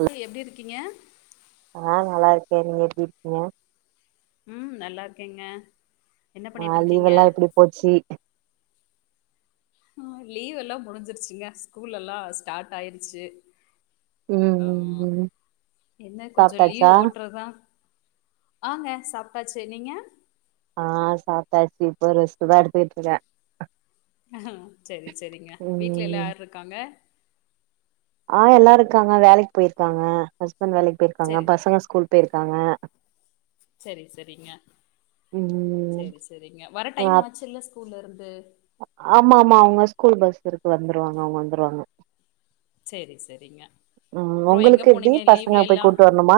Hello எப்டி இருக்கீங்க ஆ நல்லாருக்கே நீங்க எப்டி இருக்கீங்க ம் நல்லாருக்கேங்க ஆ லீவ் எல்லா எப்டி போச்சி ஆ லீவு எல்லா முடிஞ்சிருச்சிங்க ஸ்கூல் எல்லா ஸ்டார்ட் ஆயிருச்சி ம் ஆ ம் ம் என்ன கொஞ்ச சாப்ட்டாச்சா லீவ் ஓட்டுறதுதா ஆங்க சாப்டாச்சி நீங்க ஆ சாப்டாச்சு இப்போ ரெஸ்ட் தா எடுத்துக்கிட்டு இருக்க ஆ செரி செரிங்க வீட்டு்ல எல்லா ம் யார் இருக்காங்க ஆ எல்லாருக்காங்க வேலைக்கு போயிருக்காங்க ஹஸ்பண்ட் வேலைக்கு போயிருக்காங்க செரி பசங்க ஸ்கூல் போயிருக்காங்க சேரி சேரிங்க ம் சேரி சேரிங்க வர டைம் அப் ஆச்சுல்ல ஸ்கூல இருந்து ஆமா ஆமா அவுங்க ஸ்கூல் பஸ் இருக்கு வந்துருவாங்க அவூங்க வந்துரு வாங்க சேரி சேரிங்க ம் அப்றோ எங்க உங்களுக்கு எப்டி போனீங்க பசங்க லீவ்ல போய் எல்லா கூட்டு வரணுமா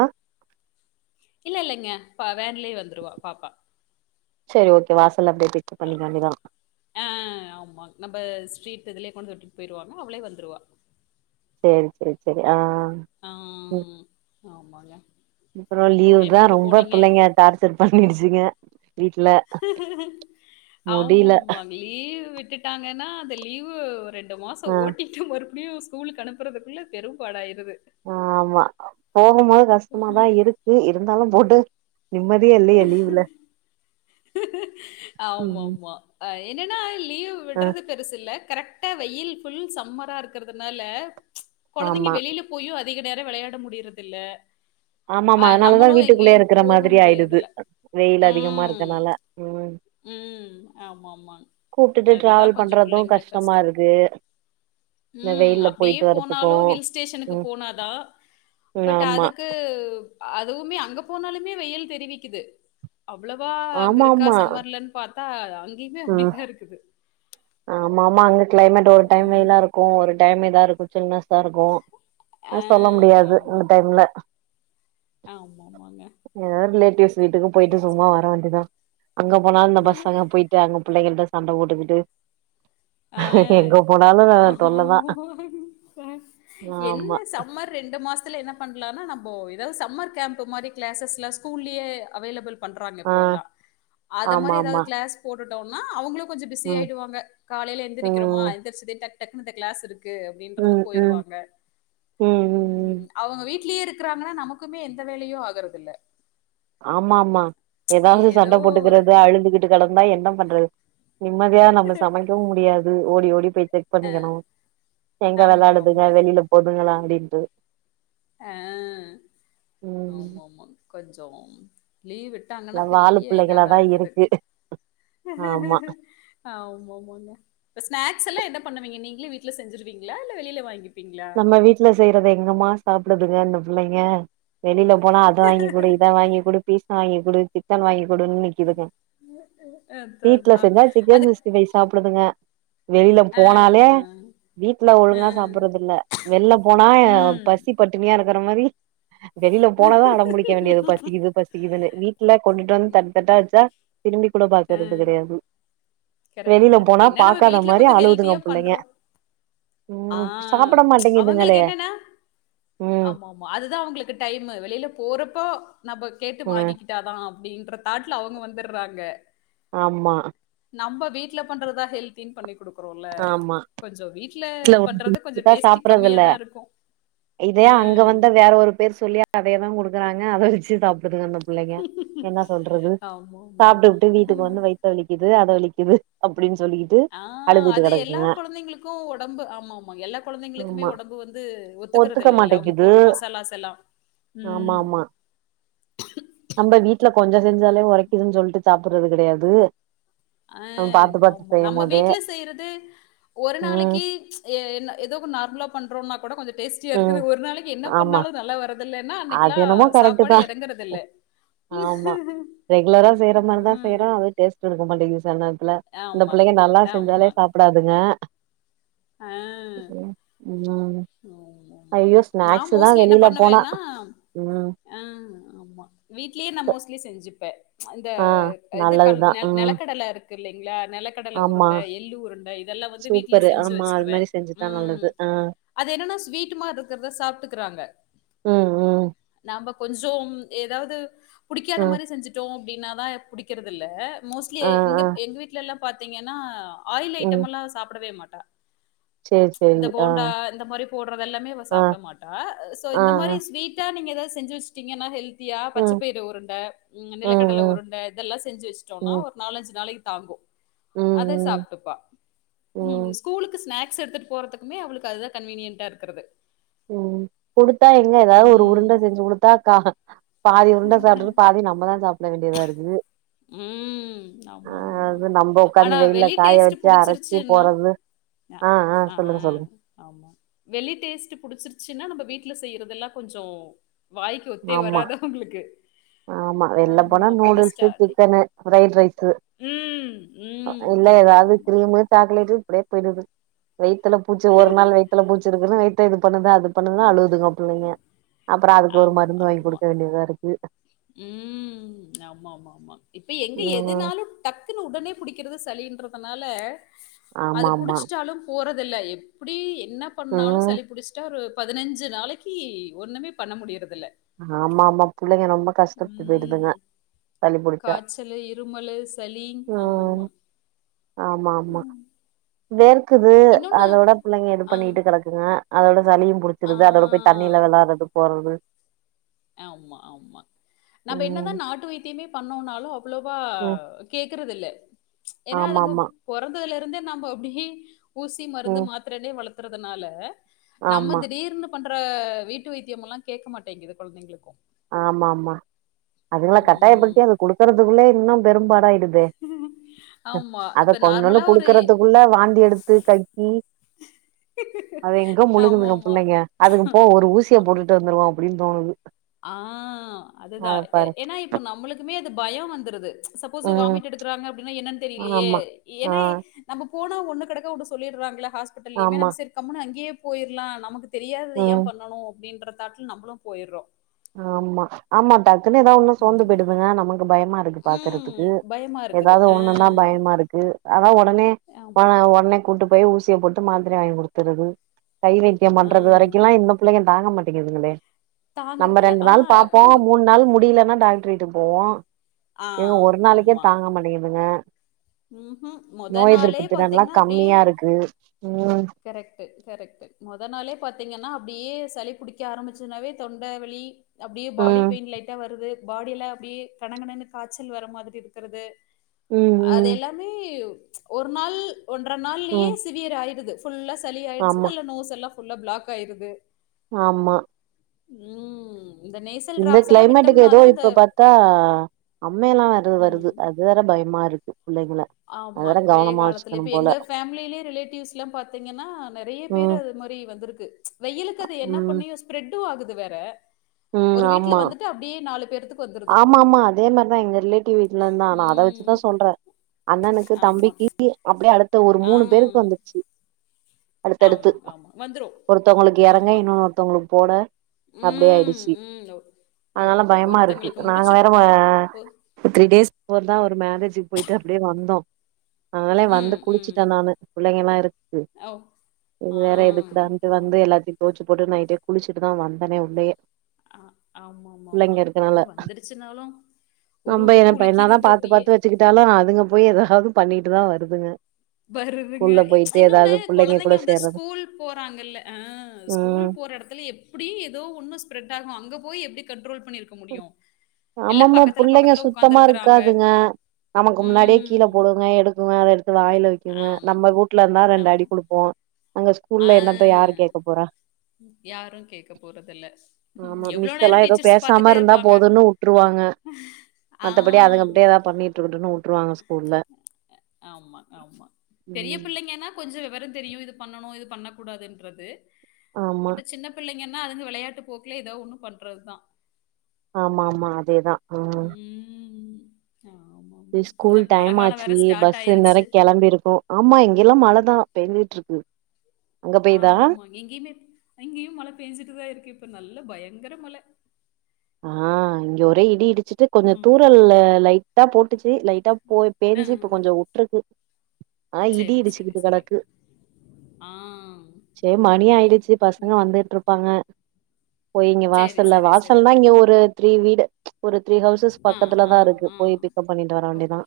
இல்ல இல்லைங்க பா வேன்லயே வந்துடுவா பாப்பா சேரி ஓகே வாசல்லயே அப்டியே பிக்கப் பண்ணிக்க வேண்டிதா ஆ ஆ ஆ ஆமா நம்ம ஸ்ட்ரீட் இதுலே கொண்டு விட்டுட்டு போயிடுவாங்க அவளே வந்துடுவா சேரி சைரி சேரி ஆ ஆ ம் ஆமாங்க. அப்றோ அப்புறம் லீவ் தா எங்க ரொம்ப போனீங்க? பிள்ளைங்க டார்ச்சர் பண்ணிருச்சுங்க ஆமா முடில ஆமா லீவ் விட்டுட்டாங்கன்னா அந்த லீவு ரெண்டு மாச ஆ ஓட்டி மறுபடியு ஸ்கூலுக்கு அனுப்புறதுக்குள்ள பெரும்பாடு ஆயிருது ஆ ஆமா போகும்போது கஷ்டமாதா இருக்கு இருந்தாலு போட்டு நிம்மதியா இரு ஆமா ம் ஆமா ஆ என்னன்னா லீவ் ஆ விட்றது பெருசுல்ல கரெக்ட் டா வெயில் ஃபுல் சம்மரா இருக்கறதுனால கொழந்தைங்க ஆமா வெளியில போயு அதிக நேரோ விளையாட முடியறது இல்ல ஆமா ஆமா அதனாலதா வீட்டுக்குள்ளயே இருக்கற போக மாதிரி ஆயிடுது முடியறதில்ல. வெயில் அதிகமா ம். இருக்கனால ம் ம் ஆமா ஆமா கூப்ட்டுட்டு அதுதா டிராவல் கொஞ்சோ பண்றது பிள்ளைங்களுக்கு கஷ்டமா கஷ்டோ இருக்கு இந்த ம் வெயில்ல அப்டியே போயிட்டு வரதுக்கு போனாலு ஹில் ஸ்டேஷனுக்கு ம் போனாதா ம் பட் ஆமா அதுக்கு அதுவுமே அங்க போனாலுமே வெயில் தெரிவிக்குது அவ்வளவா அங்க இருக்கா ஆமாமா இல்லன்னு பாத்தா அங்கேயுமே அப்டிதா இருக்குது ஆமா ஆமா அங்க கிளைமேட் ஒரு டைம் ம். வெயிலா இருக்கு ஒரு டைம் இதா இருக்கு சில்னெஸ் இதா இருக்கு ஆ சொல்ல முடியாது அந்த டைம்ல ஆமா ஆமாங்க எதாது ரிலேட்டிவ்ஸ் வீட்டுக்கு போயிட்டு சும்மா வர வேண்டியதா அங்க போனாலு இந்த பசங்க போய் ட்டு அங்க பிள்ளைங்கள்ட சண்ட போட்டுகிட்டு ஆ ஆ தொல்லதா ஆமாங் என்ன ஆமா சம்மர் ரெண்டு மாசத்துல என்ன பண்ணலான்னா நம்போ ஏதாது சம்மர் கேம்ப்பு மாரி கிளாஸஸ்ல ஸ்கூல்லயே அவைலபிள் பண்றாங்க ஆ இப்போல்லா அத ஆமா மாரி ஏதாது ஆமா கிளாஸ் போட்டுட்டோன்னா அவைங்களு கொஞ்சோ பிஸி ம் ஆயிடுவாங்க காலையில எந்திரிக்கிறோமா ம் எந்திரிச்சிட்டு டக் டக்குனு இந்த கிளாஸ் இருக்கு அப்டின்றது ம் ம் போயிருவாங்க ம் அவுங்க வீட்லயே இருக்கறாங்கன்னா நமக்குமே எந்த வேலையு ஆகுறதில்ல ஆமா ஆமா ஏதாது ஏதோ சண்ட ஒரு போட்டுக்கறது அழுதுகிட்டு கெடந்தா என்ன பண்றது நிம்மதியா நம்ம சமைக்கவு முடியாது ஓடி ஓடி போயிட்டு பண்ணிக்கணு எங்க ஆமா ஆமா வெளாடுதுங்க வெளியில போதுங்களா அப்டின்ட்டு ஆ ம் ஆமா ஆமா கொஞ்சம் லீவ் டாங்கனா எல்லா வாலு பெரிய இதாதா புள்ளைங்களாதா இருக்குது இருக்கு ஆமா ஆ ஆமா ஆமாங்க இப்ப ஸ்னாக்ஸ் எல்லா என்ன பண்ணுவீங்க நீங்ளே வீட்ல செஞ்சிருவீங்ளா இல்ல வெளில வாங்கிப் நம்ம வீட்ல செய்றத எங்கமா சாப்டுதுங்க இந்த பிள்ளைங்க வெளில போனா அத வாங்கி குடு இத வாங்கி குடு பீஸா வாங்கி குடு சிக்கன் வாங்கி குடுன் நிக்குதுங்க அதான் வீட்ல அதான். செஞ்சா சிக்கன் அது சிக்ஸ்டிஃபை சாப்டுதுங்க வெளில ஆ, போனாலே ஆ, வீட்ல ஆ. ஒழுங்கா சாப்பறதில்ல வெள்ல போனா எ ம். பசி பட்டினியா இருக்குற மாரி வெளில போனாதா அடம்புடிக்க வேண்டியது பசிக்குது பசிக்குதுன்னு வீட்ல கொண்டுட்டு வந் தட்தட்டா வச்சா திரும்பி கூட ஆ. பாக்கறது கெடையாது கரெக்ட், வெளில கரெக்ட். போனா என்ன நம்ம பாக்காத வீட்ல மாரி கொஞ்சம் அழுகுதுங்க ஹெல்த்தியா புள்ளைங்க பண்றோம். ஆ ம் சாப்பட மாட்டேங்குதுங்களே அவங்களுக்கு என்னனா ம் ஆமாம் மா அதுதா அவுங்களுக்கு டைமு வெளில போறப்போ நம்ப கேட்டு ம் வாங்கிகிட் டாதா அப்டின்ற தாட்ல அவுங்க வந்துர்றாங்க ஆமா நம்ப வீட்ல பண்றதா ஹெல்தின் பண்ணி குடுக்குறோல கொஞ்சோ வீட்ல ட்ல ஒன்னு பண்றது கொஞ்சம் குடுத்தா டேஸ்டி கம்மியா சாப்றதுல்ல தான் இருக்கும். அ. இதைய அங்க வந்தா வேற ஒரு பேர் சொல்லியா அதயேதா குடுக்குறாங்க அத வச்சு சாப்டுதுங்க அந்த புள்ளைங்க என்ன சொல்றது ஆமா, ஆமா, ஆமா. சாப்ட்டுகிட்டு வீ ட்டுக்கு வந்து வைத்த வலிக்குது அது வலிக்குது அப்டின் சொல்லி ஆ அது எல்லா கொழந்தைங்ளுக்கு ஒடம்பு ஆமாம்மா எல்லா கொழந்தைங்ளுக்குமே ஆமா ஒடம்பு வந்து ஒத்துக்க ஒத்துக்கறதில்லேல அவுங்க மாட்டேங்குது போட்ற மசாலாஸ் எல்லா ம் நம்ப வீட்ல கொஞ்சோ செஞ்சாலே ஆமாமா. ஒரைக்குதுன் சொல்ட்டு சாப்புறது கெடையாது அ நம்ம பாத்து பாத்து ஆமா செய்யும் நம்ம போதே வீட்ல செய்றது ஒரு ம் நாளைக்கு எ என்ன எதோ கொன் நார்ம்லா பண்றோனா கூட கொஞ்ச டேஸ்டியா இருக்குது ம் ஒரு நாளைக்கு என்ன ஆமா பண்ணாலு நல்லா வரதில்லனா அது அன்னைக்லா என்னமோ கரெக்ட் சாப்பாடே தா எறங்கறதில்ல ஆமா ரெகுலரா செய்ற மாரிதா செய்றோ ம். அது டேஸ்ட் இருக்க மாட்டேங்குது சிலநேர் த்ல இந்த ஆமாங்க. பிள்ளைங்க நல்லா செஞ்சாலே ஆமா. சாப் புடாதுங்க ம் ம் [unintelligible] ஆமாம்மா ஐயோ நா ஸ்நாக்ஸ் தா மோஸ்லி என்ன வெளில போனா பண்ணுவேனா ம் ஆ ஆமா வீட்லே நா மோஸ்லி செஞ்சுப்பே அந்த ஆ இது கல் நல்லதுதா நெல் ம் நெலக்கடல இருக்கு இல்லைங்ளா நெலக் கடல ஆமா உருண்ட எள்ளு உருண்ட இதெல்லா வந்து வீட்லே சூப்பரு செஞ்சு ஆமா அது வச்சிருவே மாரி செஞ்சுதா ம் நல்லது ஆ அது என்னனா ஸ்வீட்டுமார் இருக்கற்த சாப்ட்டுகிறாங்க ம் ம் நம்ப கொஞ்சோம் எதாவ்து புடிக்காத ம் மாரி செஞ்சு ட்டோ அப்டினாதா புடிக்கிறதுல்ல மோஸ்ட்லி ஆ இங்க ஆ எங்க வீட்லெல்லா பாத்தீங்கனா ஆயில் ஐட்டமுலா சாப்டவே மாட்டா சேர் சேரி ஆ இந்த மாரி போட்றதெல்லாமே அவ ஆ சாப்ட மாட்டா சோ ஆ ஆ இந்த மாரி ஸ்வீட்டா நீங்க எதாது செஞ்சு வஸ்டீங்கனா ஹெல் தியா ம் பச்சப்பய்று உருண்ட ம்ங்க ம் நிலக்கடல ம் உருண்ட இதெல்லா செஞ்சு வஸ்ட்டோனா ம் ஒர் நாலஞ்சு நாளைக்கு தாங்கு அத ம் ம் சாப்ட்டுப்பா ம் ஸ்கூலுக்கு ஸ்நாக்ஸ் எடுத்துட்டு போறதுக்குமே அவளுக்கு அதுதா கன்வீனியன்ட்டா இருக்குறது ம் குடுத்தா எங்க எதாவ்து ஒரு ம். உருண்ட செஞ்சு குடுத்தா காக பாதி உருண்டை சாப்ட்டுருகு பாதி நம்மதா சாப்ட வேண்டியதா இருக்கு ம் ஆமாம்மாம்மா நம்ம உக்காந்து ஆனா வெயில வெளி காய டேஸ்ட்டு வச்சு அரைச்சி புடிச்சிருச்சுன்னா போறது னா ஆ ஆமா வெளி டேஸ்ட்டு புடிச்சிருச்சின்னா நம்ப வீட்டுல செய்யறதெல்லா கொஞ்சோ வாய்க்கு ஒத்தே ஆமா வராது அவுங்களுக்கு ஆமா கொஞ்சோ ஸ்டாடிங் சன்னு ரைட் ரைட்டு ம். இல்ல ஏதாவ்து ஆமாமாமா. கிரீமு சாக்லேட்டு இப்டியே போய்டுது வயித்துல பூச்சி ஒரு நாள் வயித்துல பூச்சி இருக்குன்னு வயத்த இது பண்ணுது அது பண்ணதுன்னா அழுகுதுங்க பிள்ளைங்க அப்றோ அதுக்கு ஒரு மருந்து வாங்கி குடுக்க வேண்டியதா இருக்கு ம் ஆமா ஆமா ஆமா இப்ப எங்க ம் எதுனாலு டக்குன்னு உடனே புடிக்கிறது சளின்றதுனால அது ஆமா ஆமா புடிச்சிட்டாலு போறதில்ல எப்டி என்ன பண்ணாலு ம் சளி புடிச்சிட்டா ஒரு பதினஞ்சு நாளைக்கி ஒண்ணுமே பண்ண முடியறதில்ல ஆமா ஆமா புள்ளைங்க ரொம்ப கஷ்டப்பட்டு போயிருதுங்க காச்சலு இருமலு சளி ஆமா ம் ம்மா ஆமா ஆமா வேர்க்குது இன்னொன்னு அதோட புள்ளைங்க எது ஆ, பண்ணிட்டு கெடக்கு ங்க அதோட சளியு ஆ. புடிச்சிருது அதோட போய் தண்ணியில வெளாறது போறது ஆமா ஆமா நம்ம என்னதா ம் நாட்டு வைத்தியமே பண்ணோம்னாலு அவ்ளோவா ம் கேக்குறது இல்ல ஏன்னா ஆமா அதுங்க ஆமா பொறந்ததுல இருந்தே நம்ப அப்டியே ஊசி மருந்து ம் மாத் திரைலே வளத்துறதனால நம்ம ஆமா திடீர்னு பண்ற வீட்டு வைத்திய எல்லா கேட்க மாட்டேங்குது கொழந்தைங்களுக்கு ஆமா ஆமா அதுங்கல்லா கட்டாயப்படுத்தி உம் அது குடுக்குறதுக்குள்ளே இன்னோ பெரும்பாட ஆயிடுது ஆமா அத இப்ப கொஞ்சோன்னு நார்மலா ஒரு குடுக்கறதுக்குள்ள வாந்தி எடுத்து கக்கி அத எங்க ஆமா முழுங்குதுங்க ஆமா புள்ளைங்க அதுக்கு போ ஒரு ஊசிய ஆஹா. போட்டுட்டு வந்துருவோ அப்டின்னு தோணுது ஆ அதுதா அத எ பாரு ஏன்னா இப்போ நம்மளுக்குமே அது பயோ வந்துருது சப்போஸ்ஸு ம் வாமிட் எடுக்குறாங்க அப்டின்னா என்னன்னு தெரியிலயே ஆமா ஆ ஏன்னா நம்ம போனா ஒன்னு கடக்க ஒன்னு சொல்லிடுறாங்களா ஹாஸ்பிடல்லேயுமே ஆமா நம்ம செரி கம்முன்னு அங்கேயே போயிர்லா நமக்கு தெரியாதது ம் ஏன் பண்ணணு அப்டின்ற தாட்ல நம்பளு போயிறோ ஆமா ஆமா டக்குனு ஏதாதொன்னா சோந்து ஆமா போயிடுதுங்க நமக்கு பயமா இருக் [inaudible] ம் பாக்குறதுக்கு பயமா இருக்குது. ஏதாவ்து ஆ ஒண்ணுன்னா பயமா இருக் க்கு அதா ஒடனே அ ஆமா. ஒடனே கூட்டு போய் ஊசிய போட்டு மாத்திரை வாங்கி குடுத்துறது கைவேத்தியோ ஆ பண்றது வரைக்குல்லா இந்த பிள்ளைங்க தாங்க மாட்டேங்குதுங்களே நம்ம தாங்கறதுல ரெண்டு ஆ நாள் பாப்போ அப்படியே நம்ப மூண் நாள் முடியிலன்னா டாக்டர் கிட்ட போவோ ஆ எங்க ஒரு நாளைக்கே தாங்க மாட்டங்குதுங்க ம்ஹும் மொத நாளே திறன்லா பாத்தீங்கன்னா அப்டி கம்மியா இருக்கு ம் கரெக்டு கரெக்டு மொத நாளே பாத்தீங்கன்னா அப்டியே சளி புடிக்க ஆரம்பிச்சுனாவே தொண்ட வலி அப்டியே பாடி ம் பெயின் லைட்டா வருது பாடியெல்லா அப்டியே கண கணன்னு காய்ச்சல் வர மாதிரி இருக்கறது ம் அது ம் எல்லாமே ஒரு நாள் ஒன்றர நாள்லியே ம் சிவியர் ஆயிடுது ஃபுல்லா சளி ஆயிடுச்சு ஆமா நல்ல நோஸ் எல்லா ஃபுல்லா பிளாக் ஆயிருது ஆமா ம் இந்த நேசல் இந்த டிராப்ஸ் எல்லாம் கிளைமேட்டுக்கு விட்டோம்னா ஏதோ தான் அந்த இப்ப பாத்தா அம்மை எல்லா வருது வருது ம். அ துவேற பயமாருக்கு புள்ளைங்க ஆமாங்க வெய்ய காலத்துல இப்ப எங்க ஃபேமிலேயே ரிலேட்டிவ்ஸ்ல்லா பாத்தீங்கன்னா நெறைய பேரு ம் அது மாரி வந்திருக் கு வெய்யிலுக்கு அது என்ன ம் பண்ணியு ஸ்ப்ரெட்டு ஆகுது வேற ம் ஒரு வீட்ல ஆமா வந்துட்டு அப்டியே பேர்த்துக்கு வந்துருது. ஆமா ஆமா அதே மாரிதா எங்க ரிலேட்டிவ் வீட்டுல இருந்தா நா அத ம். வச்சுதா சொல்ற அண்ணனுக்கு ஆமா. தம்பிக்கு அப்டியே அடுத்த ஒரு ஆ. மூணு பேருக்கு வந்துச்சு அடுத்தடுத்து ஆமா, ஆமா. வந்துரும். ஒருத்தவங்களுக்கு இறங்க ஆமா. இன்னொன்னு ஒருத்தவங்களுக்கு போட அப்டியே ம், ஆயிடுச் ம். ஒ அதனால ஆமா. பயமா இருக்கு ஒருத்தங்களுக்கு நாங்க முடிச்சு வேற ஒ த்ரீ டேஸ் போற தா ஒரு மேரேஜுக்கு போயிட்டு அப்படியே வந்தோ அது நலே வந்து ம், ம். குளிச்சுட்டே நானு பிள்ளைங்க எல்லா இருக்கு ஓ! இது ஆ. வேற எதுக்குடான்ட்டு வந்து ஆமா. எல்லாத்தையு தொவைச்சு போட்டு நைட்டே குளிச்சுட்டு தா வந்தனே உள்ளையே ஆ ஆமா ஆமா ஆமா அது வந்துருச்சுனாலு ஒரு உலுக்கு உலிக்கிறது அப்படியே விட்டாலு அதுங்க போய் ஏதாவது பண்ணிட்டு தா வருதுங்க வருதுங்க ஸ்கூல்ல ம்சா போயிட்டு இன்னொன்னு எதாவது புள்ளைங்க கொழந்தைங்க கூட வந்து சேர்றது ஸ்கூல் போறாங்கல்ல ஆ ம் ஸ்கூல் போற எடத்துல எப்படியு ஏதோ ஒண்ணு ஸ்ப்ரெட் ஆகு அங்க போய் எப்படி கண்ட்ரோல் பண்ணிருக்க முடியு ஆம எல்லா ஆமா பக்கத்துல புள்ளைங்க பக்கத்துல சுத்தமா உக்காந்துருக்கறாங்க இருக்காதுங்க நமக்கு முன்னாடியே கீழே ம் போடுங்க எடு ங்க அத எடுத்து வாயில வைக்குங்க ஆமா நம்ம ஊட்டுல இருந்தா ரெண்டு அடி ஆமா கொடுப்போ அங்க ஆ ஸ்கூல்ல என்னத்த யாரு கேக்க போறா யாரு கேக்க போறதில்ல எவ்வளோ நேரோ டீச்சர்ஸ் பா பேசாமர்ந்தா போதுன்னு விட்டுருவாங்க ஆ மத்தபடி அதுங்க அப்டியே ஏதாவது பண்ணிட்டு இருக்கட்டுன்னு விட்ருவாங்க ஸ்கூல்ல ஆமா ஆமா பெரிய ம் புள்ளைங்கன்னா கொஞ்சு விவரம் தெரியு இது பண்ணணு இது பண்ணக்கூடாதுன்றது ஆமா பட் சின்ன பிள்ளைங்கன்னா அதுங்க விளையாட்டு போக்குல ஏதோ ஒண்ணு பண்றதுதா ஆமா ஆமா அதேதா ஆ ம் ஆமா ஆமா ஸ்கூல் இன்னும் மழை டைம் காலம் வேற ஆச்சு ஸ்டார்ட் பஸ்சு இன்நேரோ ஆயிருச்சு கெளம்பியிருக்கு ஆமா இங்கெல்லா மழைதா பெஞ்சிட்டு இருக்கு அங்க ஆ பெய்தா ஆமா ஆமா எங்கேயுமே அங்கேயு மழை பெஞ்சுட்டுதா இருக்கு இப்ப நல்ல பயங்கர மழ ஆ இங்க ஒரே இடி இடிச்சுட்டு கொஞ்சு ம் தூரல்ல லைட் ட்டா போட்டுச்சு லைட்டா போய் ஆ பேஞ்சு இப்ப கொஞ்சூ உட்டுருக்கு ஆ இடி சரி சரி இடிச்சிக்கிட்டு சரி கடக்கு ஆ சேரி அதான் மணி அதான் அதான் ஆயிடுச்சு பசங்க இங்கே வந்துட்டு இருப்பாங்க போயிங்க சரி வாசல்ல சரி வாசல்னா சரிங்க இங்க ஒரு த்ரீ வீடு ம்ச் ஒரு த்ரீ ஹவுசஸ் ஆ ஆ பக்கத்துலதா இருக்கு ஆ போய் பிக்அப் பண்ணிட்டு வர வேண்டியதுதா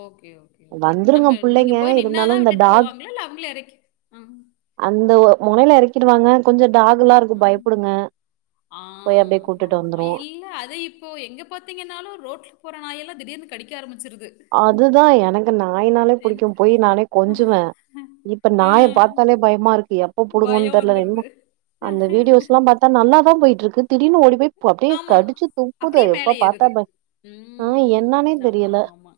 ஓக்கே ஓக்கே ஓக்கே வந்துருங்க நம்ம நீங்க புள்ளைங்க போய் நின்னாதா இருந்தாலு இந்த விட்டுட்டு டாக் போவாங்களா இல்ல அவங்களே எறக்கி ம் அந்த ஒரு முனையில இறக்கிடுவாங்க கொஞ்சு டாகு எல்லா இருக்கு ஆ பயப்படுங்க ஆ போய் அப்டியே கூட்டுட்டு ஆமா ஆமா வந்துரு இல்ல அதே இப் போ எங்க பாத்திங்கன்னாலு ரோட்டில போற நாயெல்லா திடீர்னு கடிக்க ஆரமிச்சடுது அதுதா எனக்கு நாயினாலே பிடிக்கு எனக்கு போய் நானே கொஞ்சுவே இப்ப அ நாய பாத்தாலே பயமா இருக்கு எப் புடுங்கன்னு பயம் தெரல வந்துருது. அந்த வீடியோஸ் எல்லா பாத்தா நல்லாதா போயிட்டு இருக்கு திடீனு ஓடி போய் ப்ப அப்படியே ஆமா. கடிச்சு துப்புது அப்படியே மேல எப்ப ஏறுது. பாத்தாப்ப ம் ஆமா ஆமா ஆமா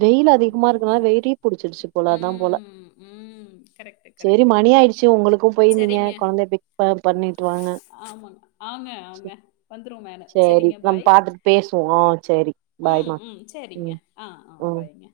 வெயில் அதிகமா இருக்குறதுனால வெறீ புடிச்சிருச்சு போல அத தா போல ம் ம் ம் கரெக்ட்டு கரெக்ட்டு சீ உங்களுக்கும் போயிருந்தீங்க சரிங்க. கொழந்தை பிக்கப் பண்ணி விட்டுறு வாங்க ஆமாங்க. ஆங்க, ஆங்க. வந்துரும் வேனு. செரி சரிங்க, நம்ம பாய். பாத்துட்டு பேசுவோ ஆ செரி ம், பாய்ம்மா ம். சரிங்க. ம் ஆ ஆ ம் பாய்ங்க